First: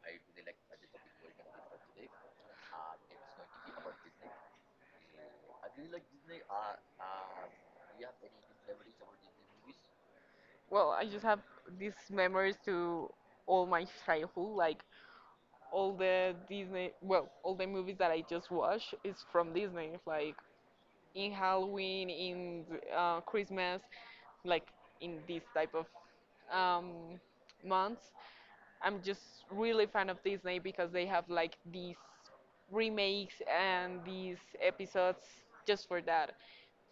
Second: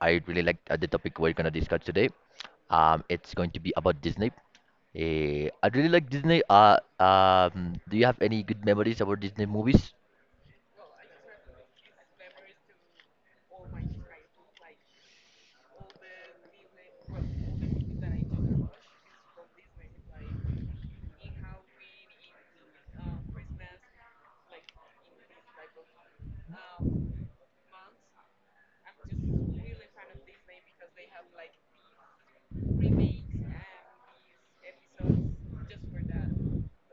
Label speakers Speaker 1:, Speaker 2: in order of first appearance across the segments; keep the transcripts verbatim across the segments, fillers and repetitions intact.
Speaker 1: I really like uh, the topic we're gonna discuss today. Um, it's going to be about Disney. Uh, I really like Disney. Uh, um, do you have any good memories about Disney movies?
Speaker 2: Well, I just have these memories to all my childhood, like all the Disney, well, all the movies that I just watched is from Disney, like in Halloween, in uh, Christmas, like in this type of um, months. I'm just really a fan of Disney because they have like these remakes and these episodes just for that.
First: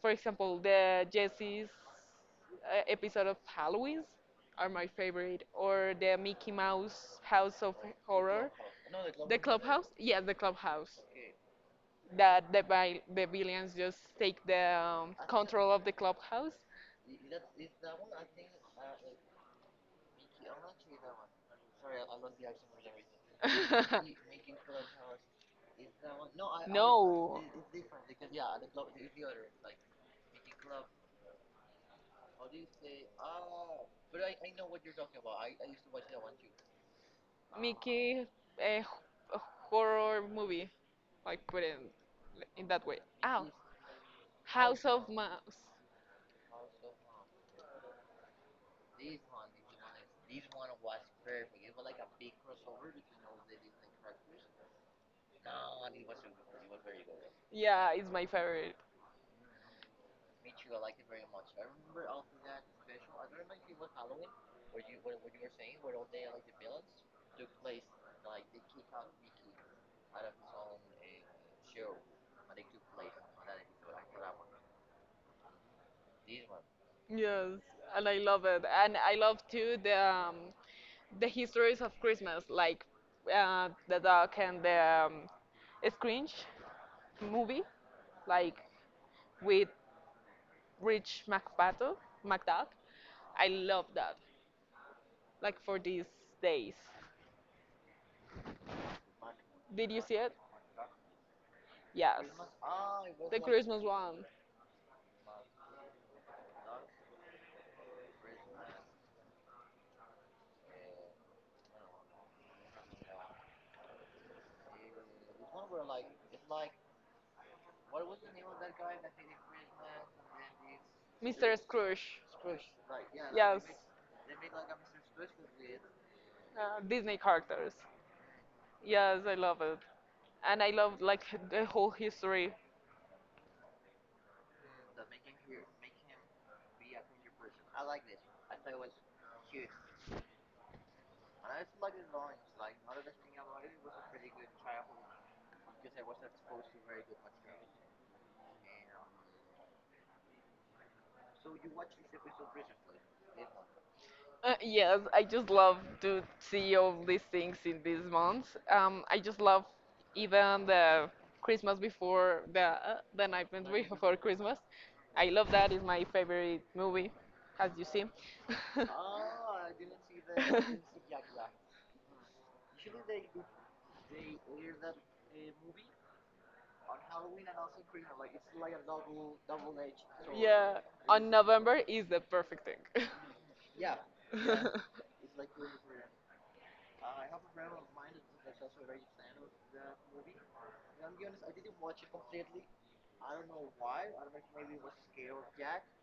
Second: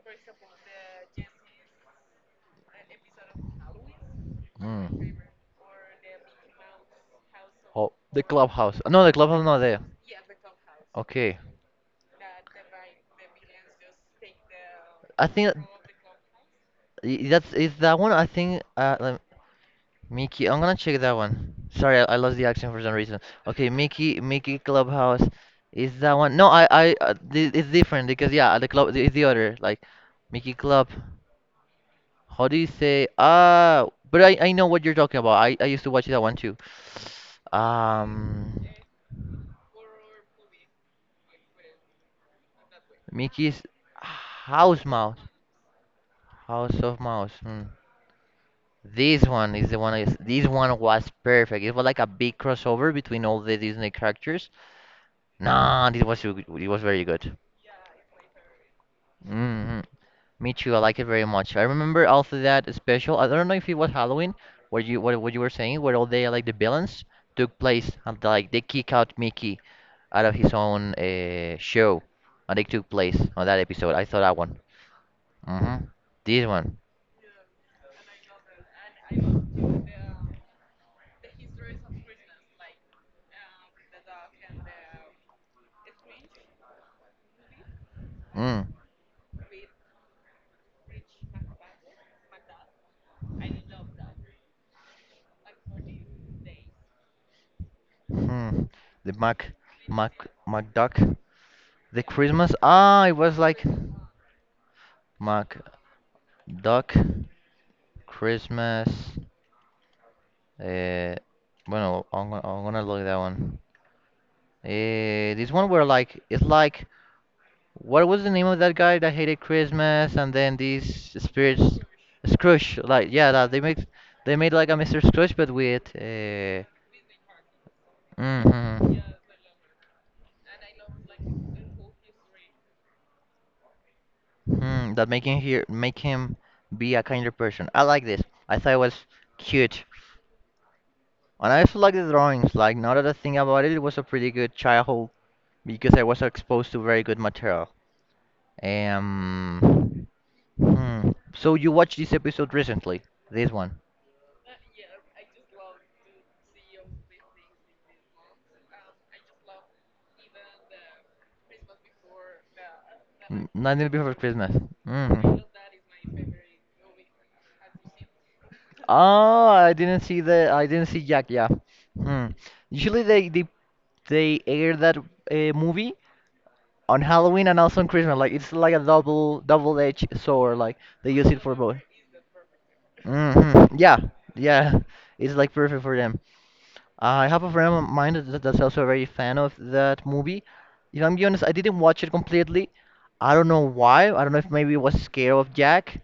Speaker 2: For example, the Jesse's uh, episode of Halloween's are
Speaker 1: Hmm.
Speaker 2: my favorite, or the Mickey Mouse House of
Speaker 1: Oh, the
Speaker 2: Horror,
Speaker 1: clubhouse. No, the
Speaker 2: the
Speaker 1: clubhouse not there.
Speaker 2: Clubhouse. Yeah, the Clubhouse.
Speaker 1: Okay.
Speaker 2: That the vi- the villains just take the um,
Speaker 1: I think.
Speaker 2: control of the clubhouse.
Speaker 1: Y- That's is that one. I think. Uh, let, Mickey. I'm gonna check that one. Sorry, I, I lost the accent for some reason. Okay, Mickey. Mickey Clubhouse. Is that one? No, I. I. Uh,
Speaker 2: No.
Speaker 1: thi- it's different because yeah, the club is the other. Like, Mickey Club. How do you say? Ah, but I. I know what you're talking about. I. I used to watch that one too.
Speaker 2: Mickey
Speaker 1: Um,
Speaker 2: a horror movie. I put it in, in that way. Oh,
Speaker 1: Mickey's
Speaker 2: House
Speaker 1: House
Speaker 2: of
Speaker 1: Mouse.
Speaker 2: Mouse.
Speaker 1: House of Mouse. Hmm. This one is the one. Is, this one was perfect. It was like a big crossover between all the Disney characters. Nah, this was u- it was very good.
Speaker 2: Yeah, it's my favorite.
Speaker 1: Hmm, me too. I like it very much. I remember also that special. I don't know if it was Halloween, where you what, what you were saying, where all the like the villains took place and like they kick out Mickey out of his own uh, show, and they took place on that episode. I saw that one. Hmm. This one.
Speaker 2: Yes, and I love it. And I love too the um, the histories of Christmas, like uh, the Duck and the um, Scrooge movie, like
Speaker 1: Mm.
Speaker 2: with Rich McPato, McDuck. I love that. Like for these days.
Speaker 1: Hmm. The Mac,
Speaker 2: Did you
Speaker 1: Mac,
Speaker 2: see it?
Speaker 1: Mac Duck. The
Speaker 2: Yes.
Speaker 1: Christmas. Ah, it was
Speaker 2: The
Speaker 1: like
Speaker 2: Christmas one.
Speaker 1: Mac Duck Christmas. Uh, Bueno, I'm gonna, I'm gonna look at that one. Uh, this one where like it's like what was the name of that guy that hated Christmas and then these
Speaker 2: Mister
Speaker 1: spirits
Speaker 2: Scrooge.
Speaker 1: Scrooge like yeah that they
Speaker 2: Yes.
Speaker 1: make they made like a Mister Scrooge but with uh,
Speaker 2: Uh, Disney characters.
Speaker 1: mm-hmm.
Speaker 2: Yes, I love it. And I love like h- the whole history.
Speaker 1: Hmm, that make him here make him be a kinder person. I like this. I thought it was cute. And I also like the drawings. Like now that I think about it, it was a pretty good childhood because I was exposed to very good material. Um, hmm. So you watched this episode recently? This one.
Speaker 2: Uh, yes, I just love to see all these things in these months. Um, I just love even the Christmas before the uh, the
Speaker 1: N-
Speaker 2: night
Speaker 1: Nightmare Before
Speaker 2: before
Speaker 1: Christmas.
Speaker 2: Christmas.
Speaker 1: Hmm.
Speaker 2: I love that. It's my favorite movie, as you see.
Speaker 1: Oh, I didn't see the I didn't see Jack. Yeah. Hmm. Usually they they they air that uh, movie on Halloween and also on Christmas. Like it's like a double double-edged sword. Like
Speaker 2: Yeah,
Speaker 1: they use
Speaker 2: on
Speaker 1: it for both.
Speaker 2: November is the perfect thing.
Speaker 1: Hmm. Yeah,
Speaker 2: Yeah.
Speaker 1: yeah, it's like perfect for them. I have a friend of mine that, that's also a very fan of that movie. If I'm being honest, I didn't watch it completely. I don't know why. I don't know if maybe I was scared of Jack,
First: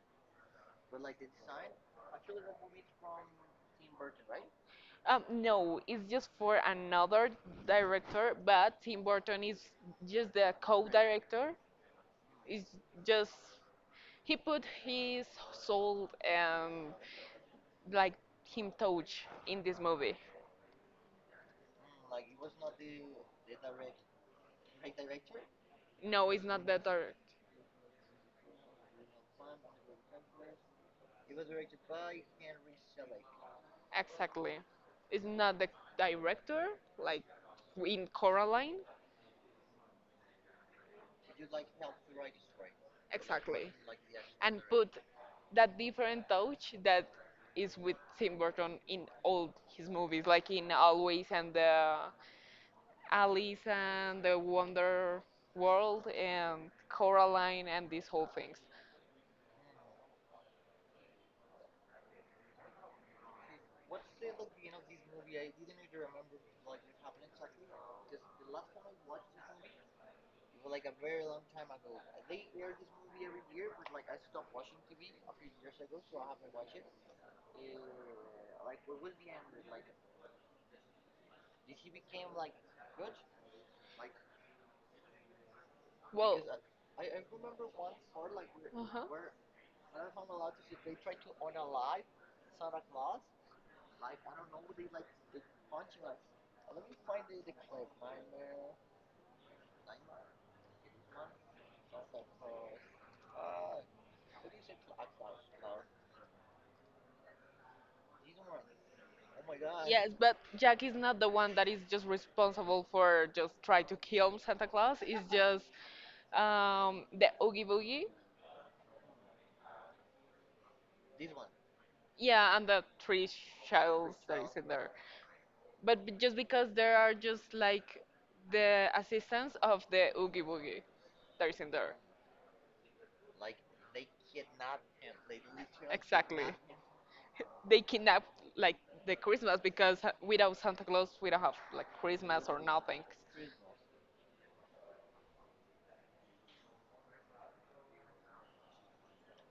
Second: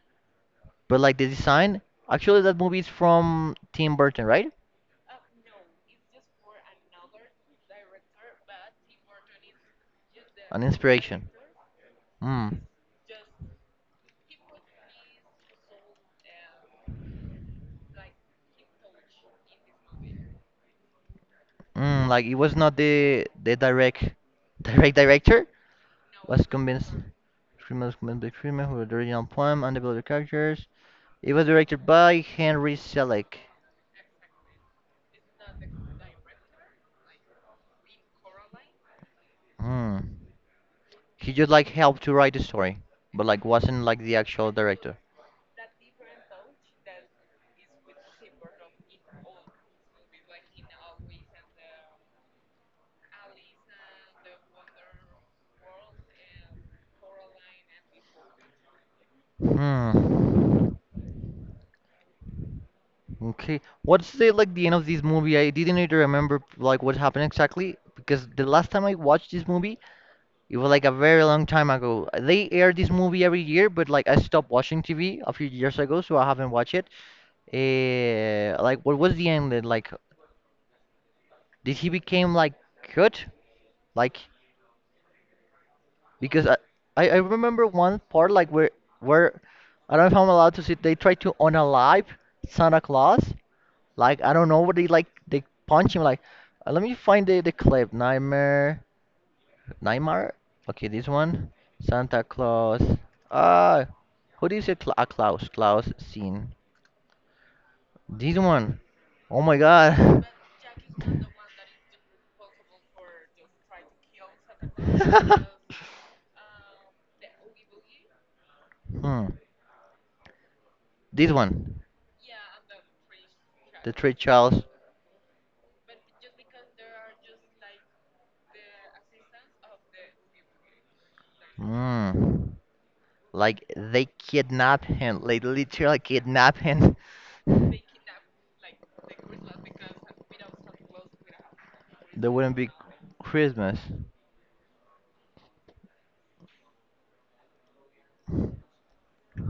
Speaker 1: but like the design, actually that movie is from Tim Burton, right?
Speaker 2: um, no, it's just for another director, but Tim Burton is just the
Speaker 1: An inspiration.
Speaker 2: co-director.
Speaker 1: Mm.
Speaker 2: It's just he put his soul and like him touch in this movie.
Speaker 1: Mm, like it was not the the direct direct director
Speaker 2: No, it's
Speaker 1: was
Speaker 2: not the
Speaker 1: convinced
Speaker 2: director.
Speaker 1: Freeman was convinced by Freeman who wrote the original poem and developed the characters. It was directed by Henry Selick.
Speaker 2: Exactly, it's not the director like in Coraline.
Speaker 1: Mm. He just like helped to write the story, but like
Speaker 2: Exactly.
Speaker 1: wasn't like the actual
Speaker 2: And put
Speaker 1: director.
Speaker 2: that different touch that is with Tim Burton in all his movies, like in Always and the Alice and the Wonder World and Coraline and these whole things.
Speaker 1: Hmm. Okay. What's the like the end of this movie? I didn't even remember like what happened exactly because the last time I watched this movie, it was like a very long time ago. They air this movie every year, but like I stopped watching T V a few years ago, so I haven't watched it. Uh, like what was the end? Like did he became like good? Like
Speaker 2: Well,
Speaker 1: because I I I remember one part like where
Speaker 2: where, uh-huh.
Speaker 1: where I don't know if I'm allowed to see. They tried to unalive Santa Claus. Like I don't know what they like. They punch him like. Uh, let me find the the clip. Nightmare, Nightmare. Okay, this one. Santa Claus. Ah, who do you say? Cla- uh, Klaus. Klaus scene. This one. Oh my
Speaker 2: Yes,
Speaker 1: God.
Speaker 2: but Jack is not the one that is just responsible for just try to kill Santa Claus. It's just um, the Oogie Boogie.
Speaker 1: hmm. This one.
Speaker 2: Yeah, and the three
Speaker 1: The three
Speaker 2: shells that is
Speaker 1: Charles.
Speaker 2: in there. But b- just because there are just like the assistants of the Oogie Boogie that is in there.
Speaker 1: Hmm. Like they kidnap him. Like literally
Speaker 2: Exactly.
Speaker 1: kidnap him.
Speaker 2: They kidnap like the Christmas because ha- without Santa Claus we don't have like
Speaker 1: There
Speaker 2: Christmas
Speaker 1: wouldn't
Speaker 2: or
Speaker 1: be
Speaker 2: nothing.
Speaker 1: Christmas.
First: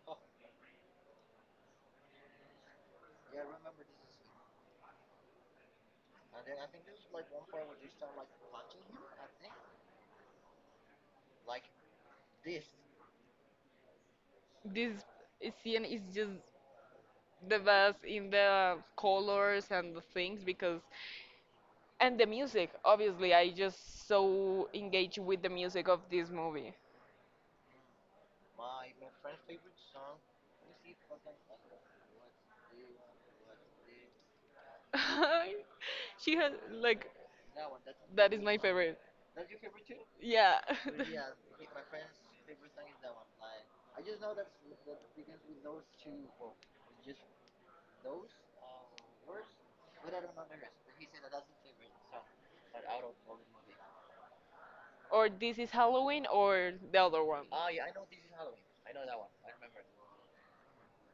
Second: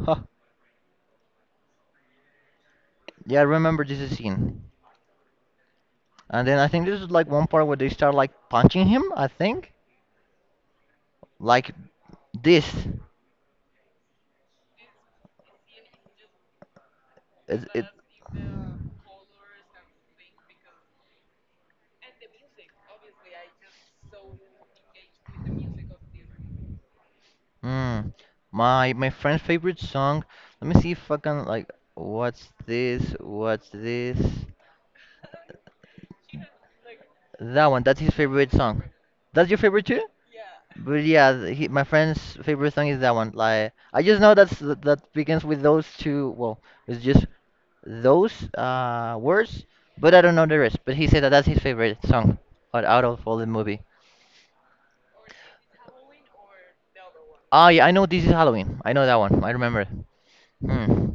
Speaker 1: Huh. Yeah, I remember this scene. And then I think this is like one part where they start like punching him, I think. Like this.
Speaker 2: This scene is just
Speaker 1: It,
Speaker 2: the
Speaker 1: it,
Speaker 2: best in the colors and the things because and the music obviously I just so engaged with the music of this movie.
Speaker 1: mm. My my friend's favorite song. Let me see if I can like what's this? What's this?
Speaker 2: She has like
Speaker 1: That one, that's his
Speaker 2: that is
Speaker 1: favorite
Speaker 2: my
Speaker 1: song.
Speaker 2: favorite.
Speaker 1: That's your favorite too?
Speaker 2: Yeah.
Speaker 1: But yeah, th- he, my friend's favorite song is that one. Like I just know that's th- that begins with those two. Well, it's just those uh words, but I don't know the rest. But he said that that's his favorite song out, out of all the movie.
Speaker 2: or This is Halloween or the other one.
Speaker 1: Ah, yeah, I know this is Halloween. I know that one. I remember it. Hmm.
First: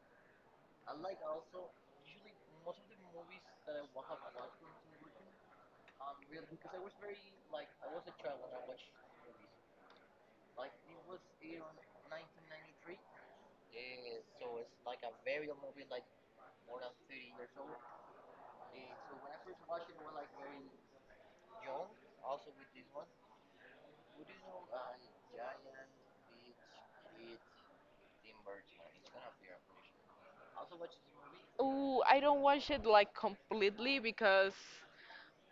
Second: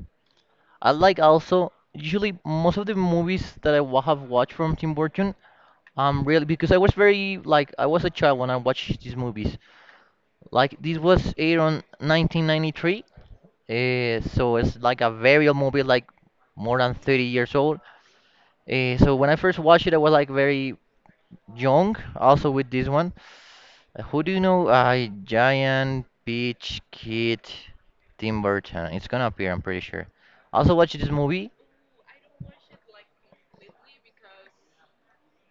Speaker 1: I like also usually most of the movies that I wa- have watched from Tim Burton. Um, really because I was very like I was a child when I watched these movies. Like this was aired on nineteen ninety-three. Uh, so it's like a very old movie, like more than thirty years old. Uh, so when I first watched it, I was like very young, also with this one. Uh, Who do you know? Uh, Giant Peach Kid Tim Burton. It's gonna appear, I'm pretty sure. Also watched this movie,
Speaker 2: Ooh, I don't watch it like completely because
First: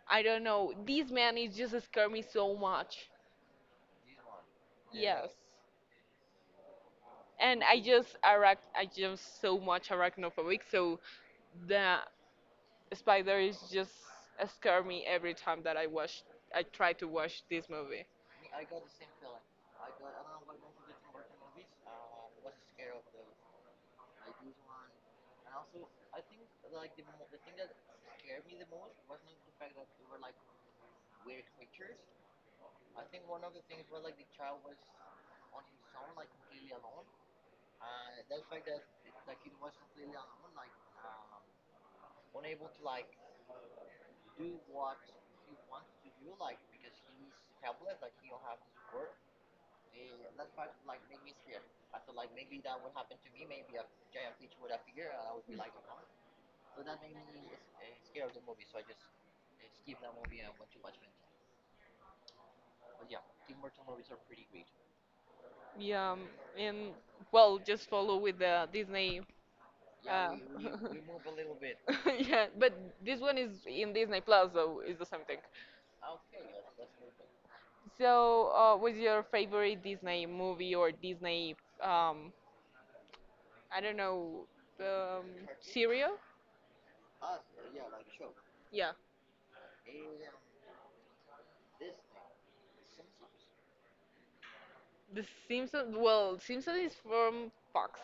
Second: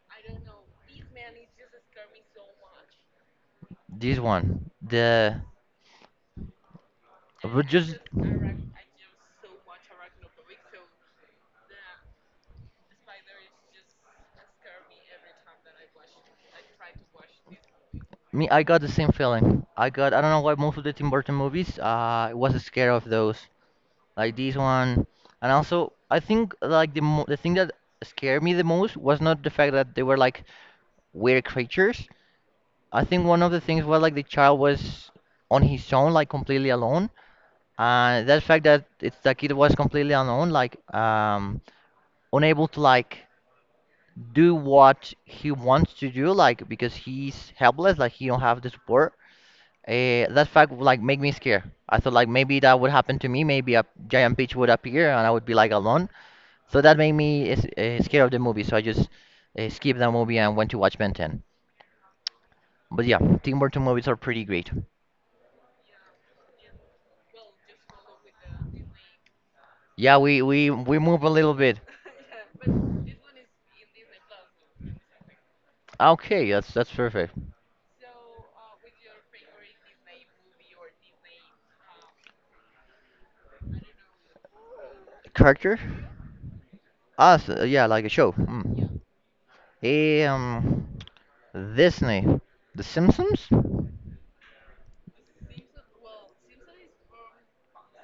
Speaker 2: I don't know. This man is just scare me so much.
Speaker 1: this one.
Speaker 2: Yes.
Speaker 1: The
Speaker 2: And
Speaker 1: but
Speaker 2: I
Speaker 1: just
Speaker 2: just arach I just so much arachnophobic, so the spider is just scare me every time that I watch I try to watch this movie.
Speaker 1: Me, I got the same feeling. I got I don't know why most of the Tim Burton movies, uh, I was scared of those. Like this one. And also, I think like the mo the thing that scared me the most was not the fact that they were like weird creatures. I think one of the things was like the child was on his own, like completely alone. And that fact that it's the kid was completely alone, like um, unable to like do what he wants to do, like because he's helpless, like he don't have the support. Uh, that fact would, like make me scared. I thought like maybe that would happen to me. Maybe a giant peach would appear and I would be like alone. So that made me s- uh, scared of the movie. So I just uh, skipped that movie and went to watch Ben ten. But yeah, Tim Burton movies are pretty great.
Speaker 2: Yeah, um, and well, just follow with the Disney.
Speaker 1: Yeah,
Speaker 2: Yeah.
Speaker 1: we we we move a little bit.
Speaker 2: Yeah, but this one is in Disney Plus, so it's the same thing.
Speaker 1: Okay, that's that's perfect.
Speaker 2: So, uh, what's your favorite Disney movie or Disney, um, I don't know, um,
Speaker 1: Character?
Speaker 2: serial?
Speaker 1: Ah, so, yeah, like a show.
Speaker 2: Yeah,
Speaker 1: Mm. Um, Disney, The Simpsons,
Speaker 2: The Simpsons. Well, Simpsons is from Fox.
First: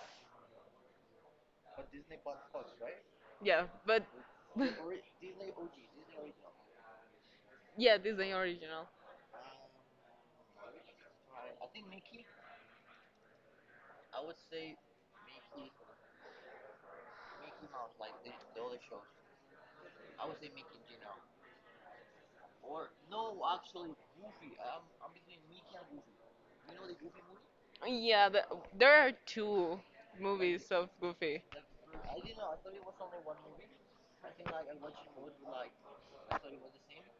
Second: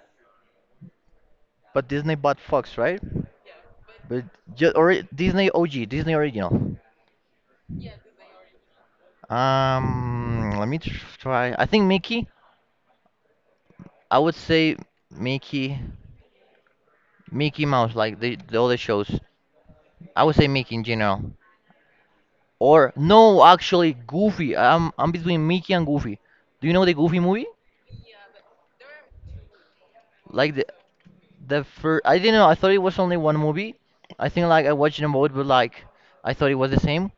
Speaker 1: but Disney bought Fox, right?
Speaker 2: Yeah, but
Speaker 1: But just or Disney O G, Disney original.
Speaker 2: yeah, Disney original.
Speaker 1: Um, let me tr- Try. I think Mickey. I would say Mickey. Mickey Mouse, like the, the other shows. I would say Mickey in general. Or no, actually Goofy. I'm I'm between Mickey and Goofy. Do you know the Goofy movie?
Speaker 2: Yeah, the, there are two
Speaker 1: Like
Speaker 2: movies
Speaker 1: the
Speaker 2: of Goofy.
Speaker 1: the first. I didn't know. I thought it was only one movie. I think like I watched them both, but like I thought it was the same.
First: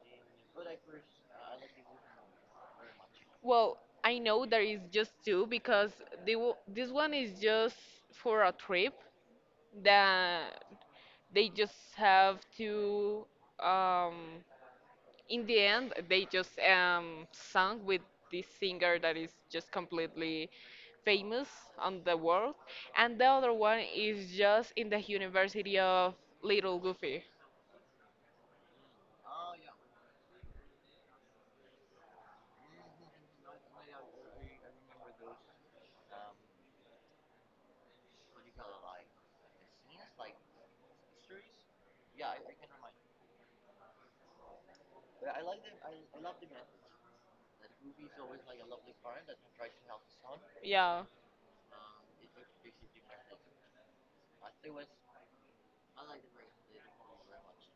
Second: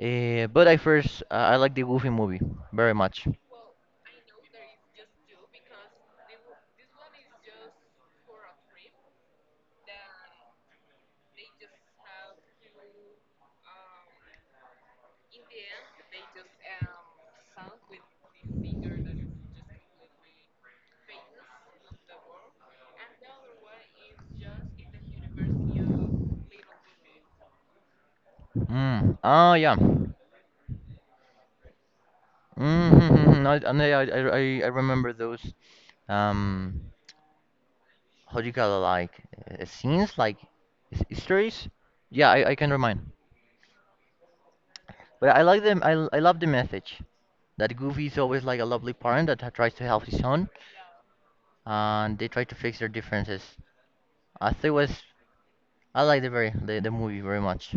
Speaker 1: Uh, but I first uh, I like the Goofy movie very much.
Speaker 2: Well, I know there is just two because they w this one is just for a trip that they just have to um in the end they just um sung with this singer that is just completely famous on the world and the other one is just in the University of Little Goofy.
Speaker 1: Mm. Oh yeah. Mm-hmm. Mm-hmm. I, I I I I remember those. Um. how do you call it like uh, scenes like his- Histories, yeah, I, I can remind, but I like them. I, l- I love the message that goofy is always like a lovely parent that ha- tries to help his son
Speaker 2: Yeah.
Speaker 1: and they try to fix their differences. I think it was I like the very the, the movie very much.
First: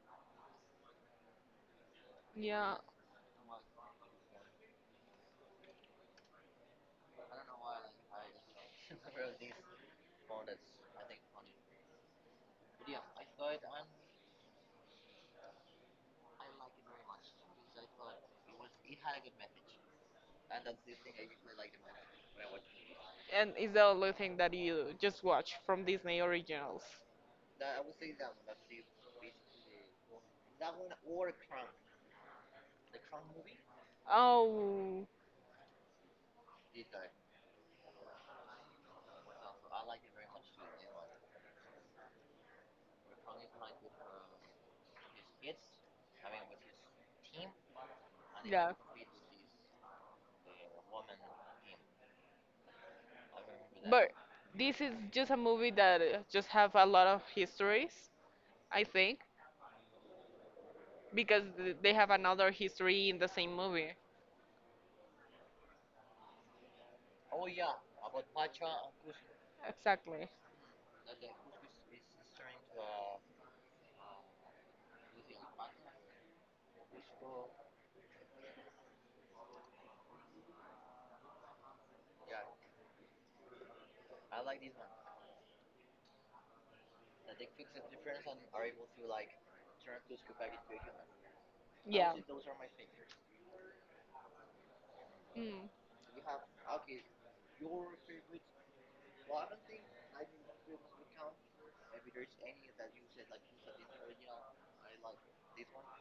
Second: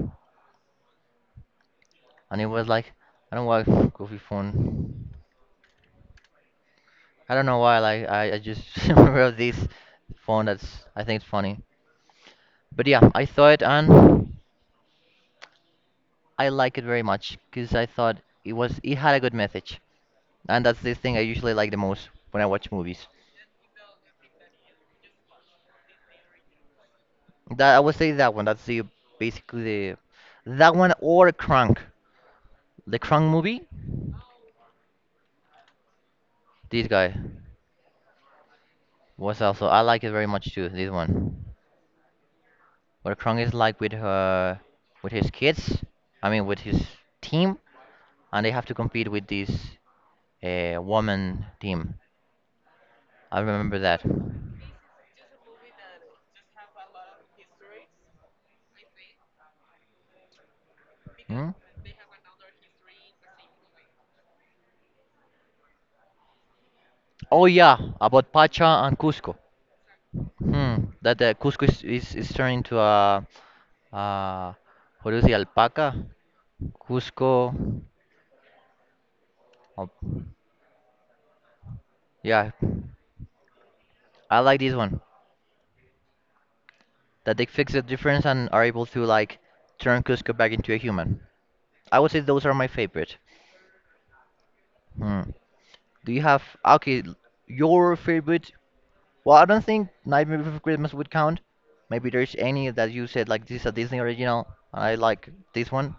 Speaker 1: And it was
Speaker 2: Yeah.
Speaker 1: like I don't like goofy phone. I don't know why like i, I just remember of this phone that's I think it's funny. But yeah I saw it and I like it very much because I thought it was it had a good message. And that's the thing I usually like the most when I watch movies.
Speaker 2: And it's the only thing that you just watch from Disney originals.
Speaker 1: That I would say that one. That's the basically the that one or Crank. The Crank movie.
Speaker 2: Oh.
Speaker 1: This guy was also I like it very much too. This one where Crank is like with her with his kids. I mean with his team, and they have
Speaker 2: Yeah.
Speaker 1: to compete with this uh, woman team. I remember that.
Speaker 2: But this is just a movie that uh, just have a lot of histories, I think, because
Speaker 1: Hmm?
Speaker 2: th- they have another history in the same movie.
Speaker 1: Oh yeah, about Pacha and Cusco.
Speaker 2: Exactly.
Speaker 1: Hmm. That uh, Cusco is, is is turned into a uh, what do you say, alpaca, Cusco. Oh, yeah, I like this one that they fix the difference and are able to like turn Cusco back into a human. I
Speaker 2: Yeah.
Speaker 1: would say those are my favorite. Hmm.
Speaker 2: Mm.
Speaker 1: Do you have okay l- your favorite? Well, I don't think Nightmare Before Christmas would count. Maybe there's any that you said like this is a Disney original. I like this one.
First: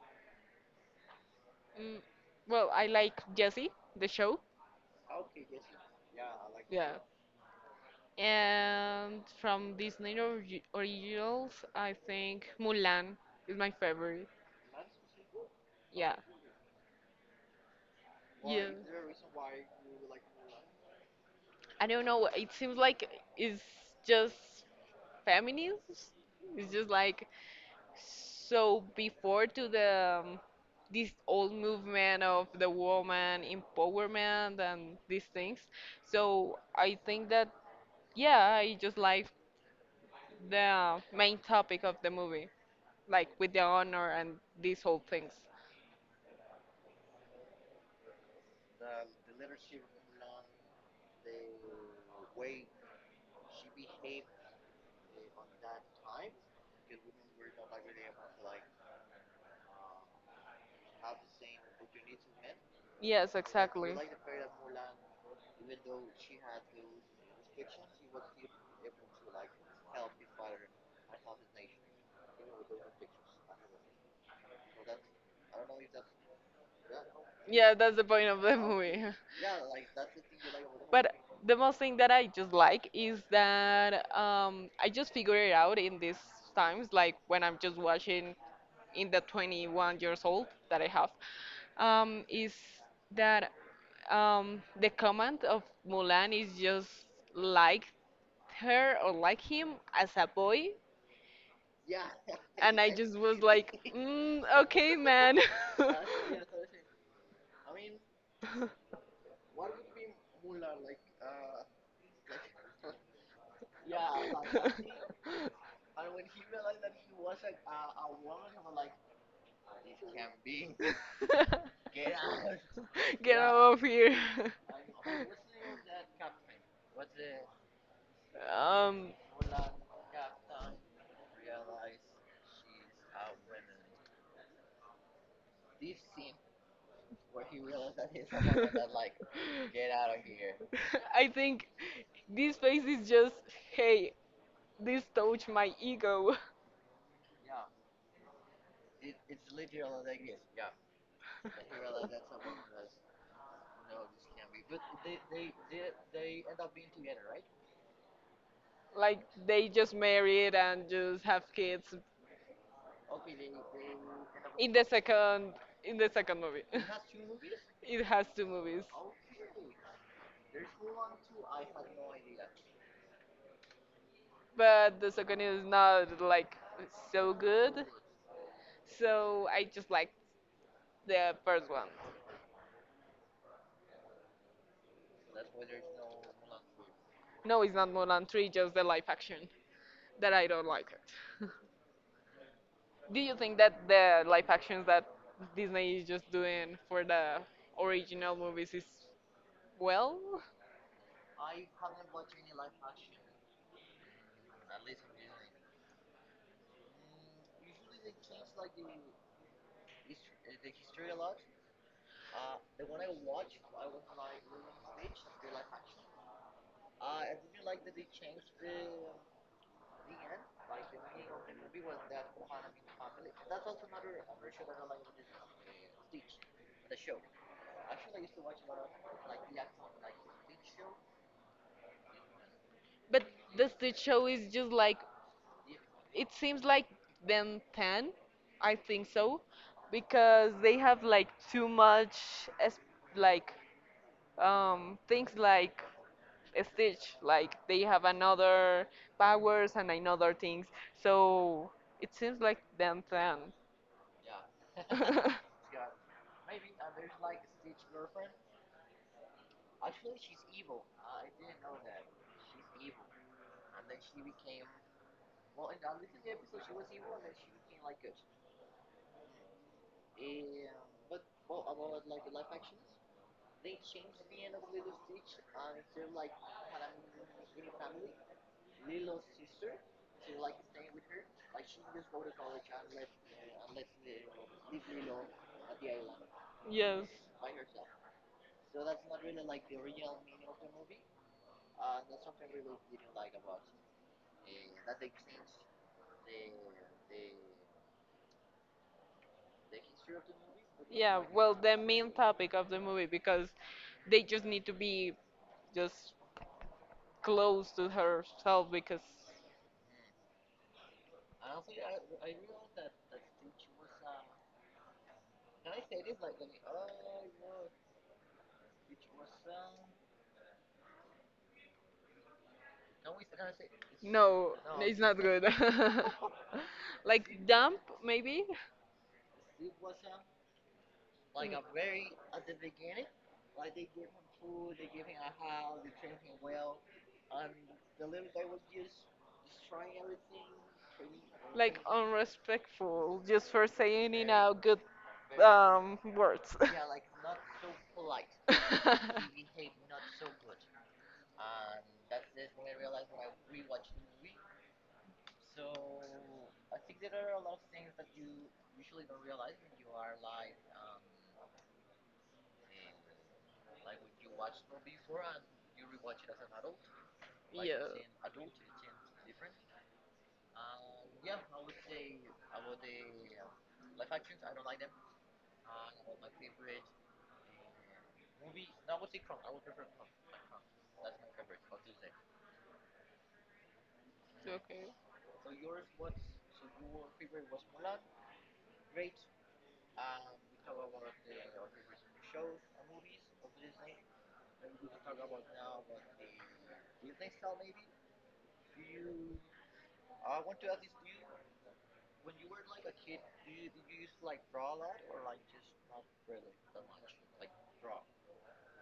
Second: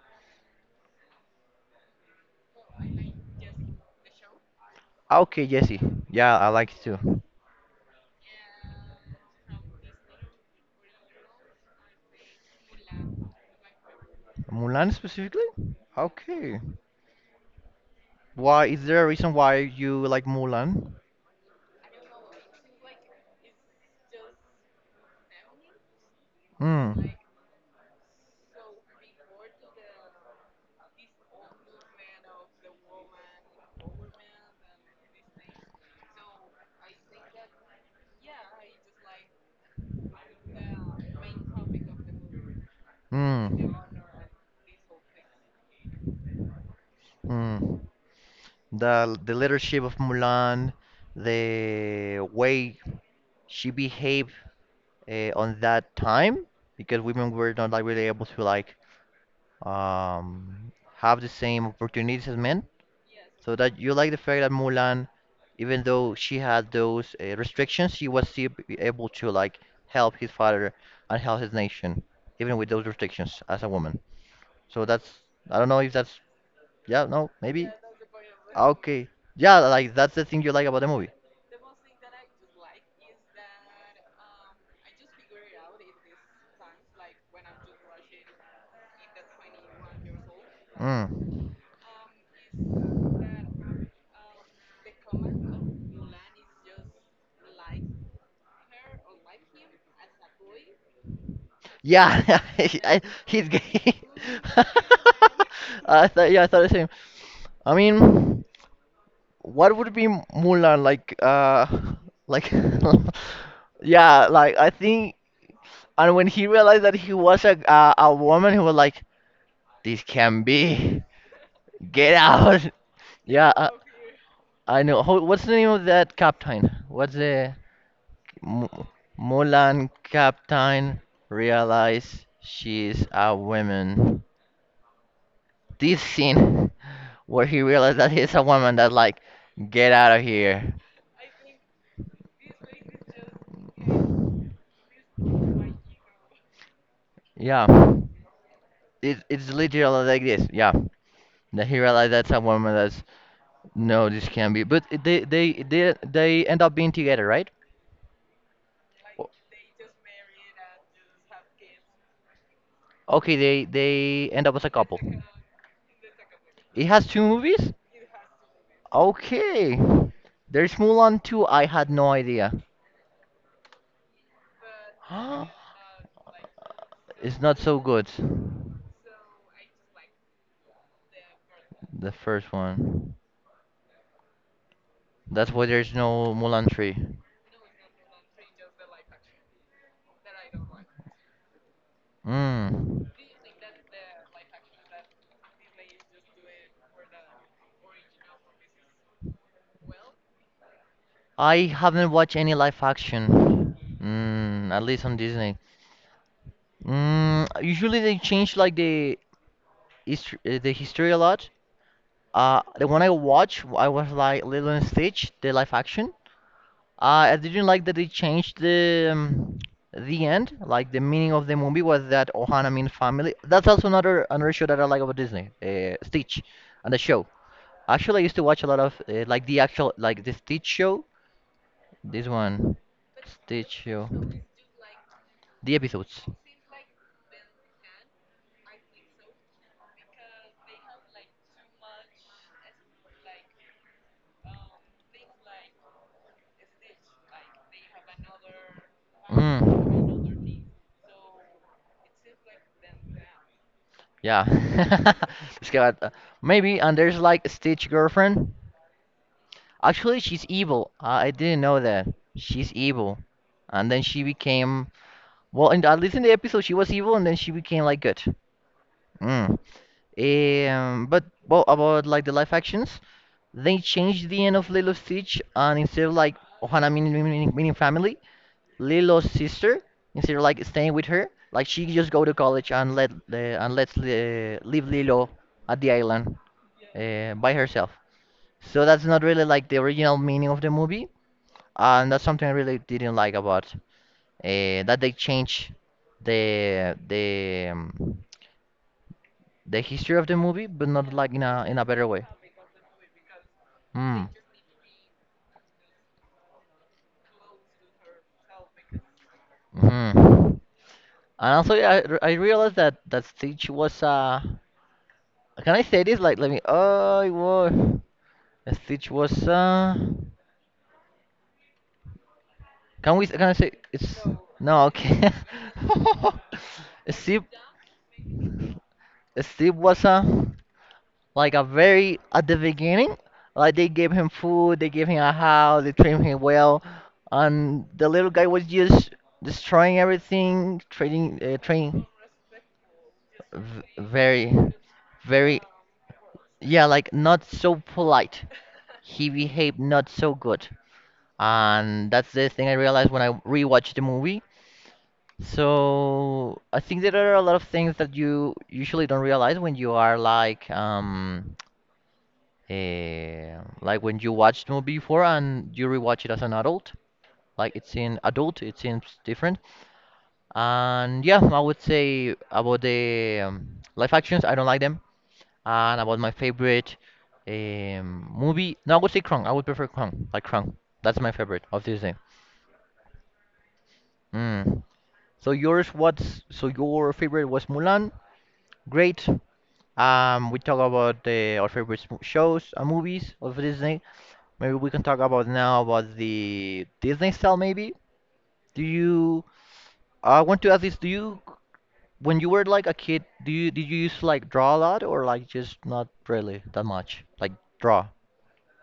Speaker 2: Mm. Well, I like Jesse, the show.
Speaker 1: Okay, Jesse. Yeah, I like it
Speaker 2: Yeah.
Speaker 1: too.
Speaker 2: And from Disney orig- originals, I think Mulan is my favorite.
Speaker 1: Mulan specifically?
Speaker 2: Yeah.
Speaker 1: Okay. Why
Speaker 2: Yeah.
Speaker 1: is there a reason why you like Mulan?
Speaker 2: I don't know. It seems like it's just feminists. It's just
Speaker 1: Mm,
Speaker 2: like so before to the um, this old movement of the woman empowerment and these things. So I think that yeah, I just like the main topic of the movie, like
Speaker 1: mm,
Speaker 2: with the honor and these whole things.
Speaker 1: mm. The the leadership of Mulan, the way she behaved uh, on that time, because women were not like really able to like um have the same opportunities as men.
Speaker 2: Yes,
Speaker 1: So that you
Speaker 2: exactly.
Speaker 1: like the fact that Mulan, even though she had those uh, restrictions, she was still be- able to like help his father and help his nation, even with those restrictions as a woman. So that's I don't know if that's yeah no maybe.
Speaker 2: Yeah, that's the point of the movie.
Speaker 1: Okay, yeah, like that's the thing you like about the movie.
Speaker 2: But the most thing that I just like is that um, I just figured it out in these times, like when I'm just watching in the twenty-one years old that I have,
Speaker 1: Mm.
Speaker 2: um, is that um, the comment of Mulan is just like her or like him as a boy,
Speaker 1: Yeah,
Speaker 2: and I
Speaker 1: I,
Speaker 2: just was
Speaker 1: he's
Speaker 2: like,
Speaker 1: gay.
Speaker 2: mm, okay, man.
Speaker 1: I thought, yeah, I thought the same. I mean, what would be Mulan like? Uh, like, yeah, like I think. And when he realized that he was a a, a woman, he was like, "This can be. Get out."
Speaker 2: Get
Speaker 1: Yeah. uh,
Speaker 2: out of here.
Speaker 1: I know. How, what's the name of that captain? What's the Mo-
Speaker 2: Um,
Speaker 1: Mulan captain realize she's a woman? This scene where he realized that he's a woman that like get out of here.
Speaker 2: I think this face is just, hey, this touched my ego.
Speaker 1: Yeah. It, it's literally like this. Yeah. That he realized that's a woman that's no this can't be. But it- they they they they end up being together, right?
Speaker 2: Like
Speaker 1: O-
Speaker 2: they just married and just have kids
Speaker 1: Okay, they they end up as a
Speaker 2: in the
Speaker 1: couple.
Speaker 2: second in the second movie.
Speaker 1: It has two movies?
Speaker 2: It has two movies,
Speaker 1: Okay. There's Mulan two, I had no idea.
Speaker 2: but the second is not like so
Speaker 1: It's not so
Speaker 2: good.
Speaker 1: good,
Speaker 2: So I just like the first one.
Speaker 1: the first one. That's why there's no Mulan three.
Speaker 2: No, it's not Mulan three, just the live action that I don't like it.
Speaker 1: Mm.
Speaker 2: Do you think that the live actions that Disney is just doing for the original movies is well?
Speaker 1: I haven't watched any live action. Mm, at least on Disney. Mm, usually they change like the hist- uh, the history a lot. Uh, the one I watched, I was like Lilo and Stitch, the live action. Uh, I didn't like that they changed the um, the end. Like the meaning of the movie was that Ohana means family. That's also another another show that I like about Disney, uh, Stitch, and the show. Actually, I used to watch a lot of uh, like the actual like the Stitch show. This one,
Speaker 2: But the
Speaker 1: Stitch
Speaker 2: Stitch
Speaker 1: show,
Speaker 2: show is just like
Speaker 1: the episodes.
Speaker 2: it seems like them ten, I think so, because they have like too much as like um things like a Stitch, like they have another powers and another
Speaker 1: Mm.
Speaker 2: things. So it seems like them ten.
Speaker 1: Yeah. Just give it- Maybe, and there's like Stitch girlfriend. Actually, she's evil. Uh, I didn't know that. She's evil. And then she became, well, in, at least in the episode, she was evil and then she became like good. Mm. Um, but, well, about like the live actions, they changed the end of Lilo Stitch, and instead of like Ohana meaning, meaning, meaning family, Lilo's sister instead of like staying with her. Like she just go to college and let the and let's uh, leave Lilo at the island
Speaker 2: Yes.
Speaker 1: uh, by herself. So that's not really like the original meaning of the movie, and that's something I really didn't like about uh, that they change the the um, the history of the movie, but not
Speaker 2: Yeah,
Speaker 1: like in
Speaker 2: well,
Speaker 1: a
Speaker 2: the
Speaker 1: in a better
Speaker 2: main
Speaker 1: way.
Speaker 2: topic of the movie because they
Speaker 1: Mm.
Speaker 2: just need to be just close to herself because
Speaker 1: hmm And also, yeah, I, r- I realized that that Stitch was uh, can I say this? Like, let me. Oh, it was. Stitch was uh can we can I say it's
Speaker 2: no,
Speaker 1: no
Speaker 2: it's not
Speaker 1: okay.
Speaker 2: good. Like
Speaker 1: Steve
Speaker 2: dump maybe,
Speaker 1: Steve was uh like a
Speaker 2: mm.
Speaker 1: very at the beginning like they gave him food, they gave him a house, they treated him well, and the little guy was just destroying everything, trading uh,
Speaker 2: Like
Speaker 1: trading
Speaker 2: unrespectful just for
Speaker 1: v-
Speaker 2: saying in
Speaker 1: very
Speaker 2: a good
Speaker 1: very,
Speaker 2: um words.
Speaker 1: yeah, like not so polite. He behaved not so good, and that's the thing I realized when I rewatched the movie. So I think there are a lot of things that you usually don't realize when you are like um eh, like when you watched the movie before and you rewatch it as an adult. Like it's in
Speaker 2: yeah.
Speaker 1: adult, it seems different. And yeah, I would say about the um, live actions, I don't like them. And about my favorite um, movie, no, I would say Krong. I would prefer Krong, like Krong. That's my favorite of Disney.
Speaker 2: It's
Speaker 1: Mm.
Speaker 2: okay.
Speaker 1: So yours, what's so your favorite was Mulan? Great. Um, we talk about uh, our favorite sm- shows and movies of Disney. Maybe we can talk about now about the Disney style. Maybe do you? I want to ask this. Do you, when you were like a kid, do you did you used to like draw a lot or like just not really that much? Like draw,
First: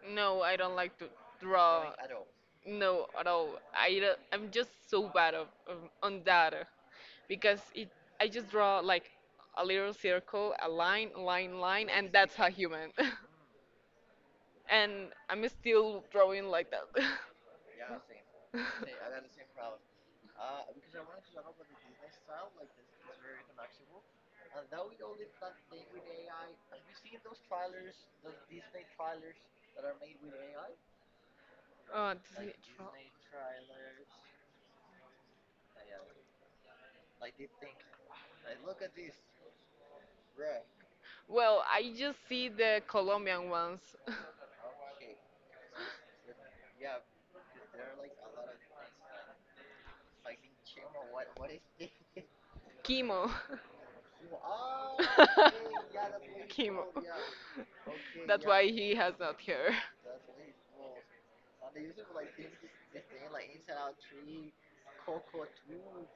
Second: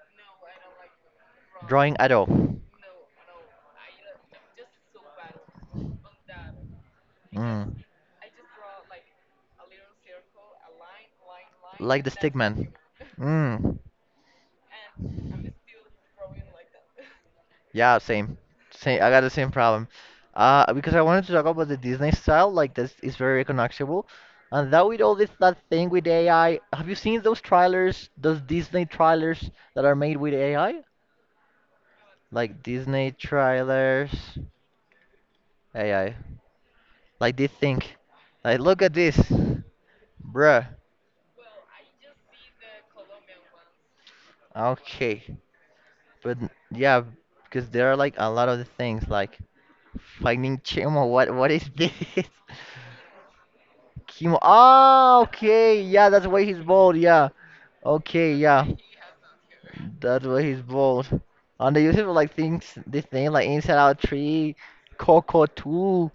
Speaker 2: No, I don't like to drawing
Speaker 1: drawing
Speaker 2: draw.
Speaker 1: at all.
Speaker 2: Drawing no, at all. I don't- I'm just so bad of, of- on that because
Speaker 1: Mm.
Speaker 2: it I just draw like a little circle, a line, line, line,
Speaker 1: Like the
Speaker 2: and that's a
Speaker 1: stickman.
Speaker 2: human.
Speaker 1: Mm.
Speaker 2: And I'm still drawing like that. Say,
Speaker 1: Yeah, same. Same. I got the same problem. Uh, because I wanted to talk about the Disney style, like this is very recognizable. And that with all this that thing with A I, have you seen those trailers, those Disney trailers that are made with A I?
Speaker 2: oh, does it
Speaker 1: Like
Speaker 2: draw?
Speaker 1: Disney trailers, A I. Like this thing. Like look at this, bruh.
Speaker 2: Well, I just see the Colombian ones.
Speaker 1: Okay, but n- yeah, because there are like a lot of the things like finding Chimo. What what is this?
Speaker 2: Chemo. Chemo.
Speaker 1: Kimo. Ah, okay. Yeah, that's why he's
Speaker 2: Chemo.
Speaker 1: bald. Yeah. Okay.
Speaker 2: That's why
Speaker 1: Yeah,
Speaker 2: he has not hair.
Speaker 1: that's why he's bald. And they use it for like things. This thing like Inside Out Three, Coco Two.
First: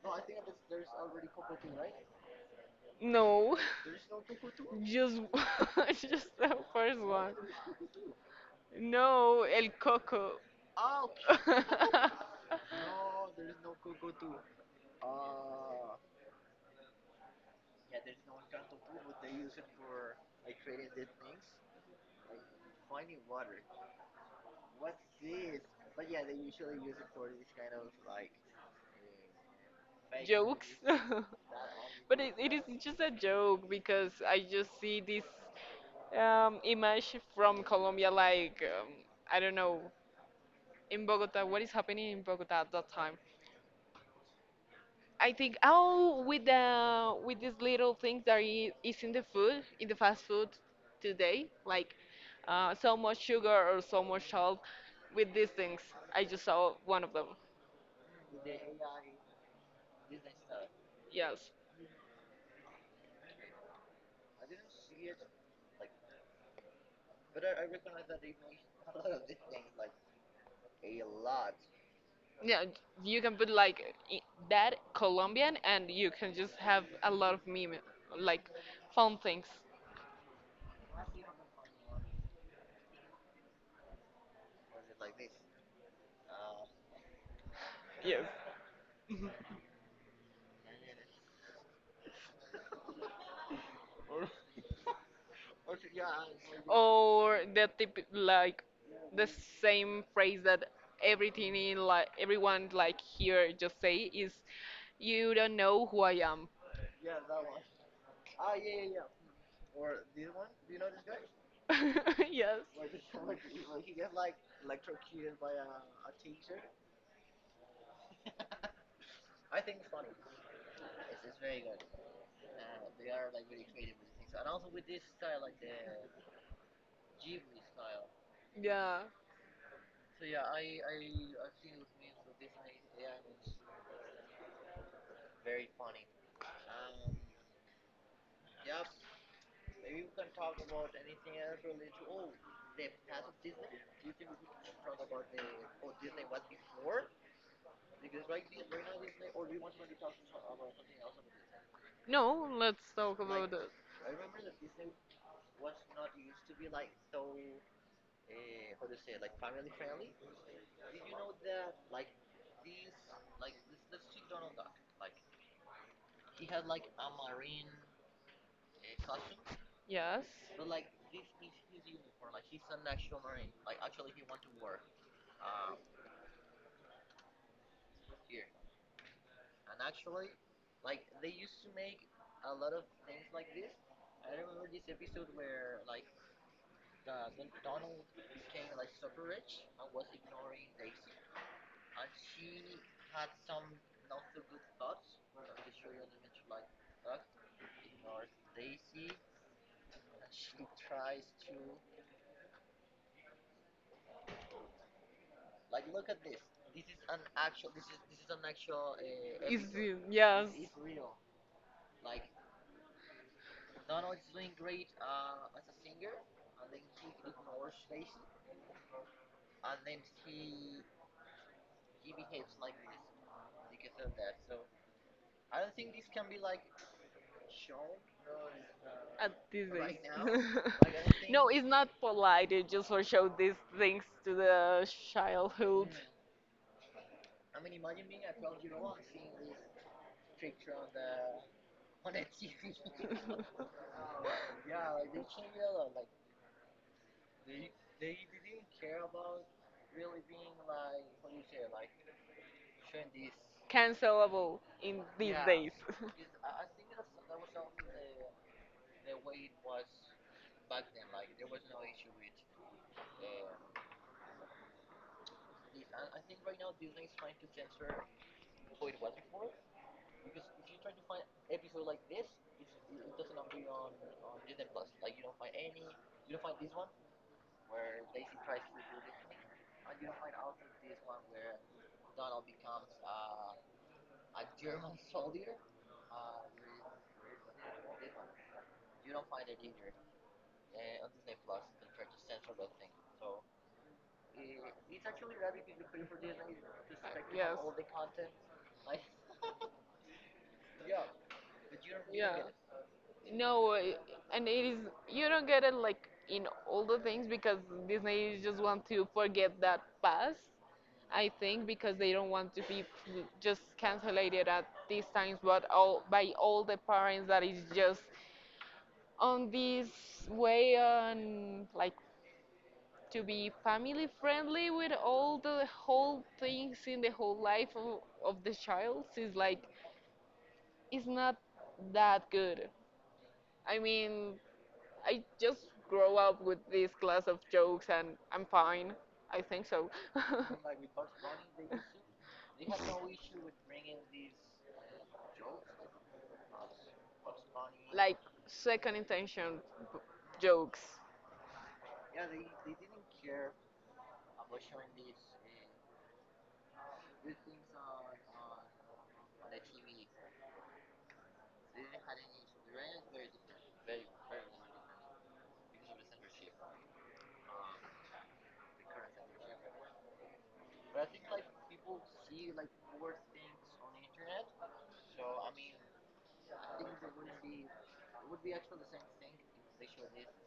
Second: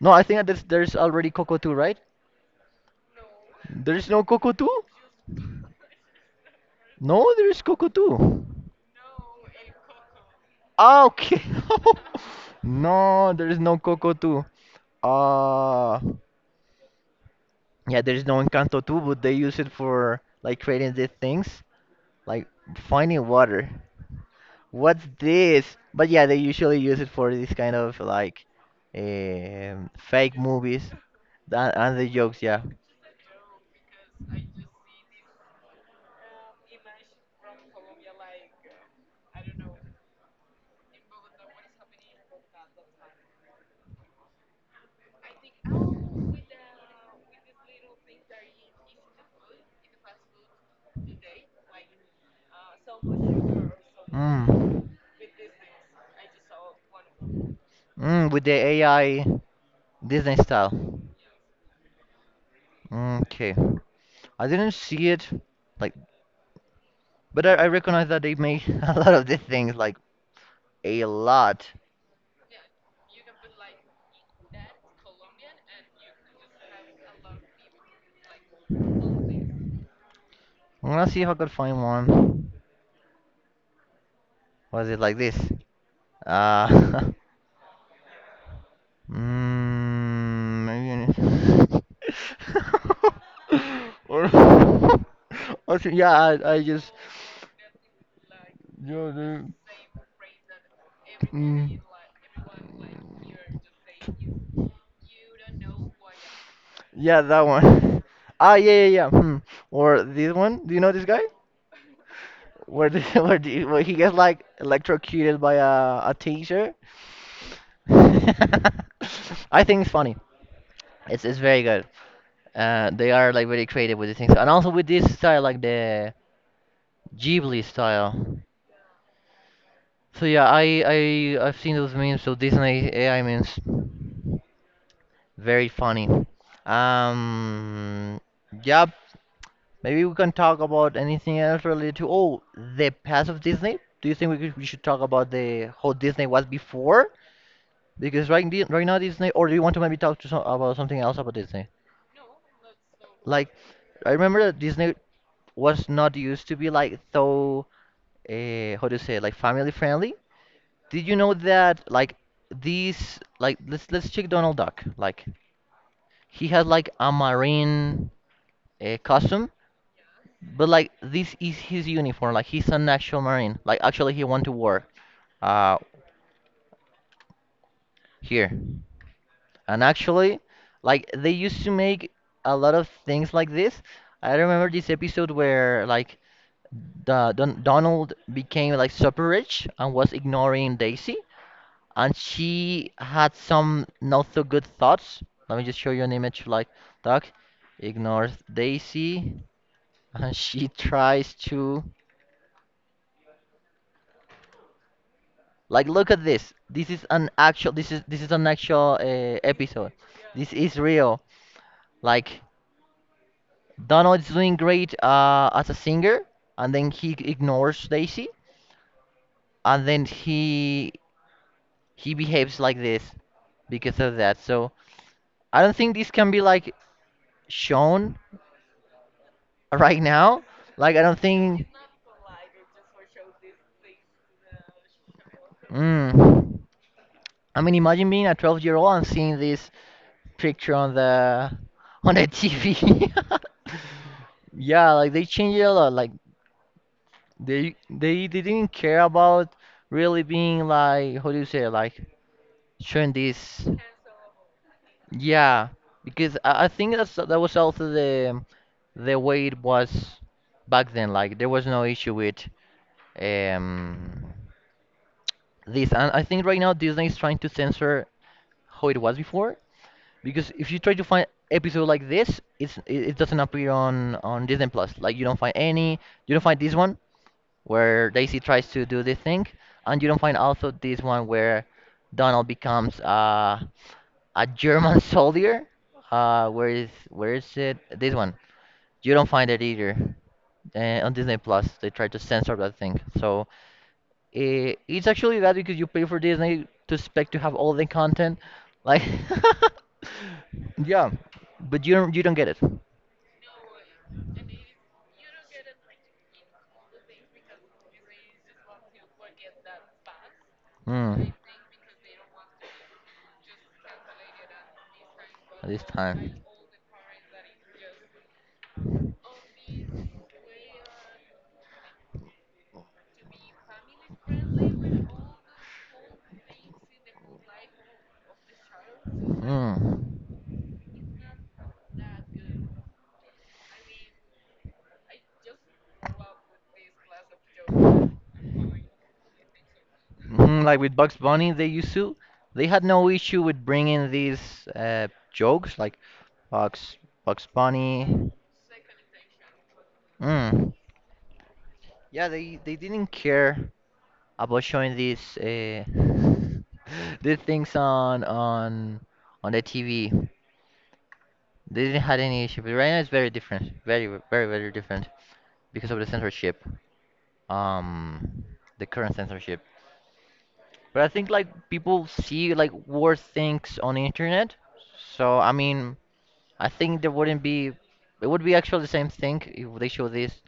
Speaker 1: No, I think that there's, there's already Coco Two, right?
Speaker 2: No,
Speaker 1: There's no Coco Two.
Speaker 2: just just the first one.
Speaker 1: No, there is Coco Two.
Speaker 2: No, El Coco.
Speaker 1: Ah, okay. No, there is no Coco Two. Uh, yeah, there is no Encanto Two, but they use it for like creating these things, like finding water. What's this? But yeah, they usually use it for this kind of like um, fake
Speaker 2: Jokes.
Speaker 1: movies and, and the
Speaker 2: But it,
Speaker 1: jokes.
Speaker 2: it
Speaker 1: Yeah.
Speaker 2: is just a joke because I just see this um, image from Colombia, like, um, I don't know, in Bogota, what is happening in Bogota at that time? I think oh with the with these little things that i- is in the food in the fast food today like uh, so much sugar or so much salt
Speaker 1: Mm.
Speaker 2: with these things I just saw one of them.
Speaker 1: Mm, with the A I Disney style.
Speaker 2: Yes.
Speaker 1: Okay. I didn't see it, like, but I, I recognize that they make a lot of these things, like, a lot.
Speaker 2: Yeah, you can put like i- that Colombian and you can just have a lot of meme like fun things
Speaker 1: I'm gonna see if I could find one. Was it like this? Uh, Mm, maybe. Viene. Or, or so- yeah, I, I just.
Speaker 2: or the tip like
Speaker 1: Yeah,
Speaker 2: the
Speaker 1: the-
Speaker 2: same phrase that everything
Speaker 1: Mm.
Speaker 2: in like everyone like here just say is you don't know who I am.
Speaker 1: Yeah, that one. Ah, yeah, yeah, yeah. Hmm. Or this one. Do you know this guy?
Speaker 2: Yes.
Speaker 1: Where the, where, the, where he gets like electrocuted by a a taser. I think it's funny. It's it's very good. Uh, they are like very creative with these things, and also with this style, like the Ghibli style.
Speaker 2: Yeah.
Speaker 1: So yeah, I I I've seen those memes. So Disney A I memes, very funny. Um, yeah, maybe we can talk about anything else related to oh the past of Disney. Do you think we could, we should talk about the how Disney was before? Because right di- right now Disney, or do you want to maybe talk to some, about something else about Disney?
Speaker 2: No, let's talk about
Speaker 1: Like,
Speaker 2: it.
Speaker 1: I remember that Disney was not used to be like so uh, how to say like family friendly. Did you know that like these like let's let's check Donald Duck. Like he had like a marine uh, costume,
Speaker 2: Yes.
Speaker 1: but like this is his uniform. Like he's an actual marine. Like actually he went to war uh here, and actually like they used to make a lot of things like this. I remember this episode where like the Don Donald became like super rich and was ignoring Daisy, and she had some not so good thoughts. Let me just show you an image like Doc ignores Daisy and she tries to like look at this. This is an actual this is this is an actual uh,
Speaker 2: Is
Speaker 1: episode.
Speaker 2: yes.
Speaker 1: This is real. Like Donald is doing great uh, as a singer, and then he ignores Daisy, and then he he behaves like this because of that. So I don't think this can be like shown
Speaker 2: At this
Speaker 1: right
Speaker 2: days.
Speaker 1: now. Like I don't
Speaker 2: No,
Speaker 1: think.
Speaker 2: it's not polite. You just for show these things to the childhood.
Speaker 1: Mm. I mean, imagine being a twelve year old and seeing this picture on the on the T V. Yeah, like they changed it a lot. Like they they they didn't care about really being like how do you say it? Like showing this.
Speaker 2: Cancelable in these
Speaker 1: Yeah,
Speaker 2: days.
Speaker 1: because I, I think that's that was also the the way it was back then. Like there was no issue with um this, and I think right now Disney is trying to censor how it was before, because if you try to find episode like this, it's it it doesn't appear on on Disney Plus, like you don't find any. You don't find this one where Daisy tries to do this thing, and you don't find also this one where Donald becomes uh, a german soldier. Uh where is where is it this one? You don't find it either, uh, on Disney Plus they try to censor that thing. So eh, it's actually that because you pay for Disney to expect to have
Speaker 2: Yes.
Speaker 1: all the content. Like, yeah, but you don't you don't
Speaker 2: Yeah.
Speaker 1: get it.
Speaker 2: No, uh, and it is you don't get it like in all the things because Disney just want to forget that past. I
Speaker 1: Mm,
Speaker 2: think because they don't want to be p- just cancelated at these times,
Speaker 1: at
Speaker 2: but
Speaker 1: this
Speaker 2: all by
Speaker 1: time.
Speaker 2: all the parents that is just on this way on like to be family friendly with all the whole things in the whole life of, of the child is like
Speaker 1: Mm.
Speaker 2: it's not that good. I mean, I just grow up with this class of jokes and I'm fine. I think so.
Speaker 1: Mhm, like with Bugs Bunny, they used to, they had no issue with bringing these uh, jokes like Bugs Bugs
Speaker 2: Like
Speaker 1: Bunny.
Speaker 2: second intention b-
Speaker 1: Mm.
Speaker 2: jokes.
Speaker 1: Yeah, they they didn't care about showing these uh, these things on on on the T V. They didn't had any issue, but right now it's very different, very very very different because of the censorship, um, the current censorship. But I think like people see like worse things on the internet. So I mean, I think there wouldn't be. It would be actually the same thing if they show this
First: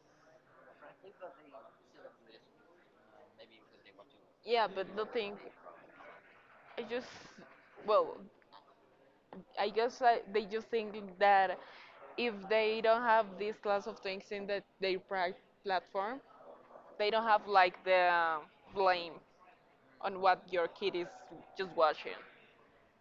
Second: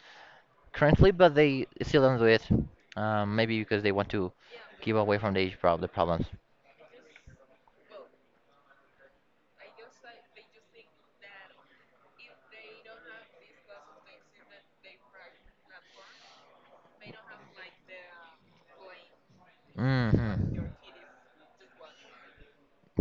Speaker 1: currently, but they still don't do it. Um, maybe because they want to
Speaker 2: Yeah, but
Speaker 1: keep
Speaker 2: the
Speaker 1: away from
Speaker 2: thing,
Speaker 1: the age prob the problems.
Speaker 2: I just, well, I guess I, they just think that if they don't have this class of things in the, their pri- platform, they don't have like the blame on what
Speaker 1: Hmm
Speaker 2: your kid is just watching.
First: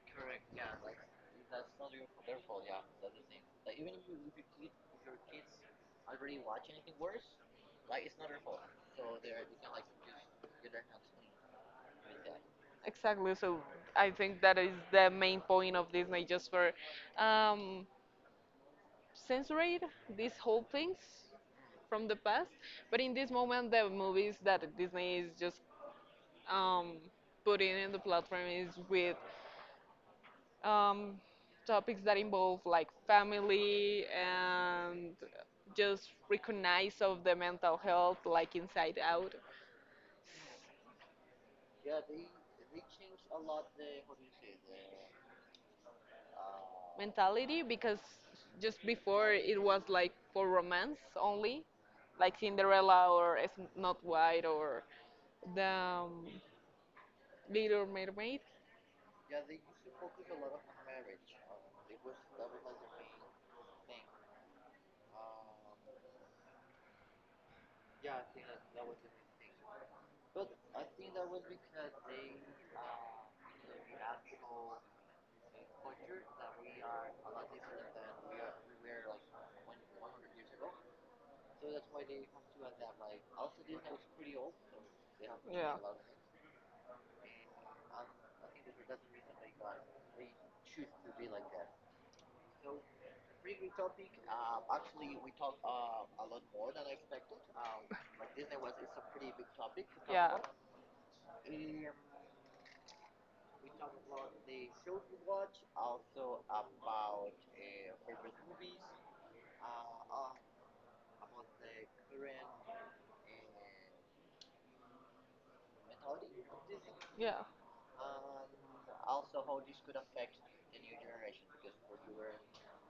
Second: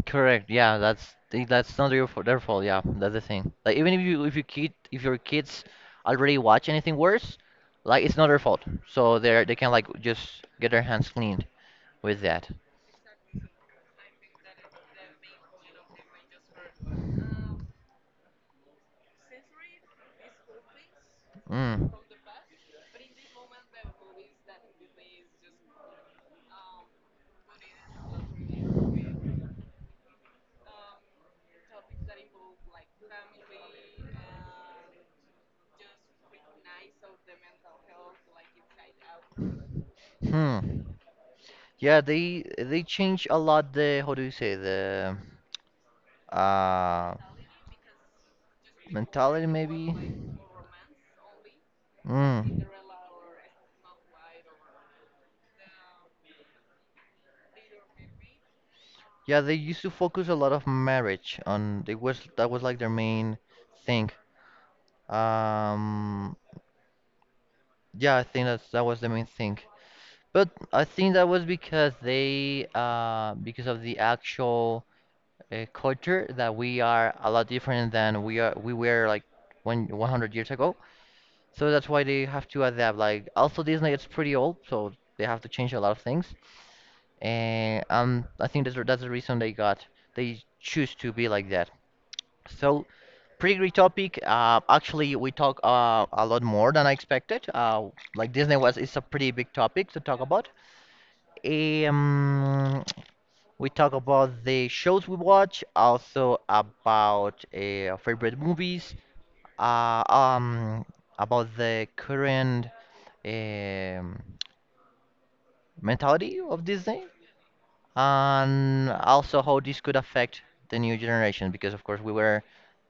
Speaker 1: Correct. Yeah, that's th- that's not your fault, their fault. Yeah, that's the thing. Like even if you if you kid if your kids already watch anything worse, like it's not their fault. So they are they can like just get their hands cleaned with that.
Speaker 2: Exactly. So I think that is the main point of Disney, just for um, censoring these whole things
Speaker 1: Mm.
Speaker 2: from the past. But in this moment, the movies that Disney is just um, putting in the platform is with um, topics that involve like family and just recognize of the mental health, like inside out.
Speaker 1: Hmm. Yeah, they they change a lot the how do you say the uh
Speaker 2: Mentality because just before
Speaker 1: mentality
Speaker 2: it
Speaker 1: maybe.
Speaker 2: was like for romance only, like
Speaker 1: Mm.
Speaker 2: Cinderella or Sn- Snow White or the um, Little Mermaid.
Speaker 1: Yeah, they used to focus a lot of marriage on they was that was like their main thing. Um, yeah, I think that's that was the main thing. But I think that was because they uh because of the actual uh, culture that we are a lot different than we are we were like when one hundred years ago. So
Speaker 2: So that's
Speaker 1: that's
Speaker 2: why
Speaker 1: why
Speaker 2: they
Speaker 1: they have to
Speaker 2: have
Speaker 1: adapt.
Speaker 2: like
Speaker 1: Like
Speaker 2: also
Speaker 1: also
Speaker 2: Disney
Speaker 1: Disney
Speaker 2: was
Speaker 1: it's
Speaker 2: pretty
Speaker 1: pretty
Speaker 2: old.
Speaker 1: old, so they
Speaker 2: They have
Speaker 1: have to change
Speaker 2: yeah
Speaker 1: a
Speaker 2: a
Speaker 1: lot
Speaker 2: lot of,
Speaker 1: of things. And um, I think that's the- that's the reason they got they choose to be like that. So pretty great topic. Uh, actually we talk uh, a lot more than I expected. Uh,
Speaker 2: like
Speaker 1: like Disney
Speaker 2: Disney was
Speaker 1: was
Speaker 2: it's
Speaker 1: it's
Speaker 2: a
Speaker 1: a
Speaker 2: pretty
Speaker 1: pretty
Speaker 2: big
Speaker 1: big
Speaker 2: topic.
Speaker 1: topic
Speaker 2: To
Speaker 1: to
Speaker 2: talk
Speaker 1: talk
Speaker 2: yeah, about.
Speaker 1: about. Um, We talk about the shows we watch, also about uh, favorite movies, uh, um, about the current um, mentality of Disney,
Speaker 2: Yeah,
Speaker 1: and also how this could affect the new generation. Because of course we were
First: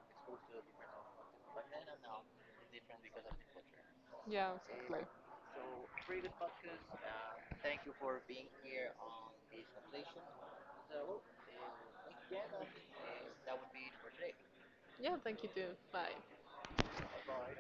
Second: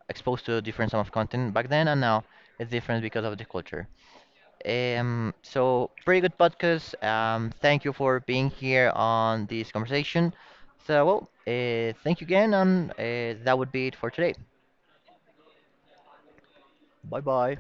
Speaker 1: exposed to a different sum of content back then, and now it's different because of the culture.
Speaker 2: yeah, exactly.
Speaker 1: Um, so pretty good podcast. Um, thank you for being here on this conversation. So, well, uh, thank you again, and uh, that would be it for today.
Speaker 2: Yeah, thank you too. Bye.
Speaker 1: Bye bye.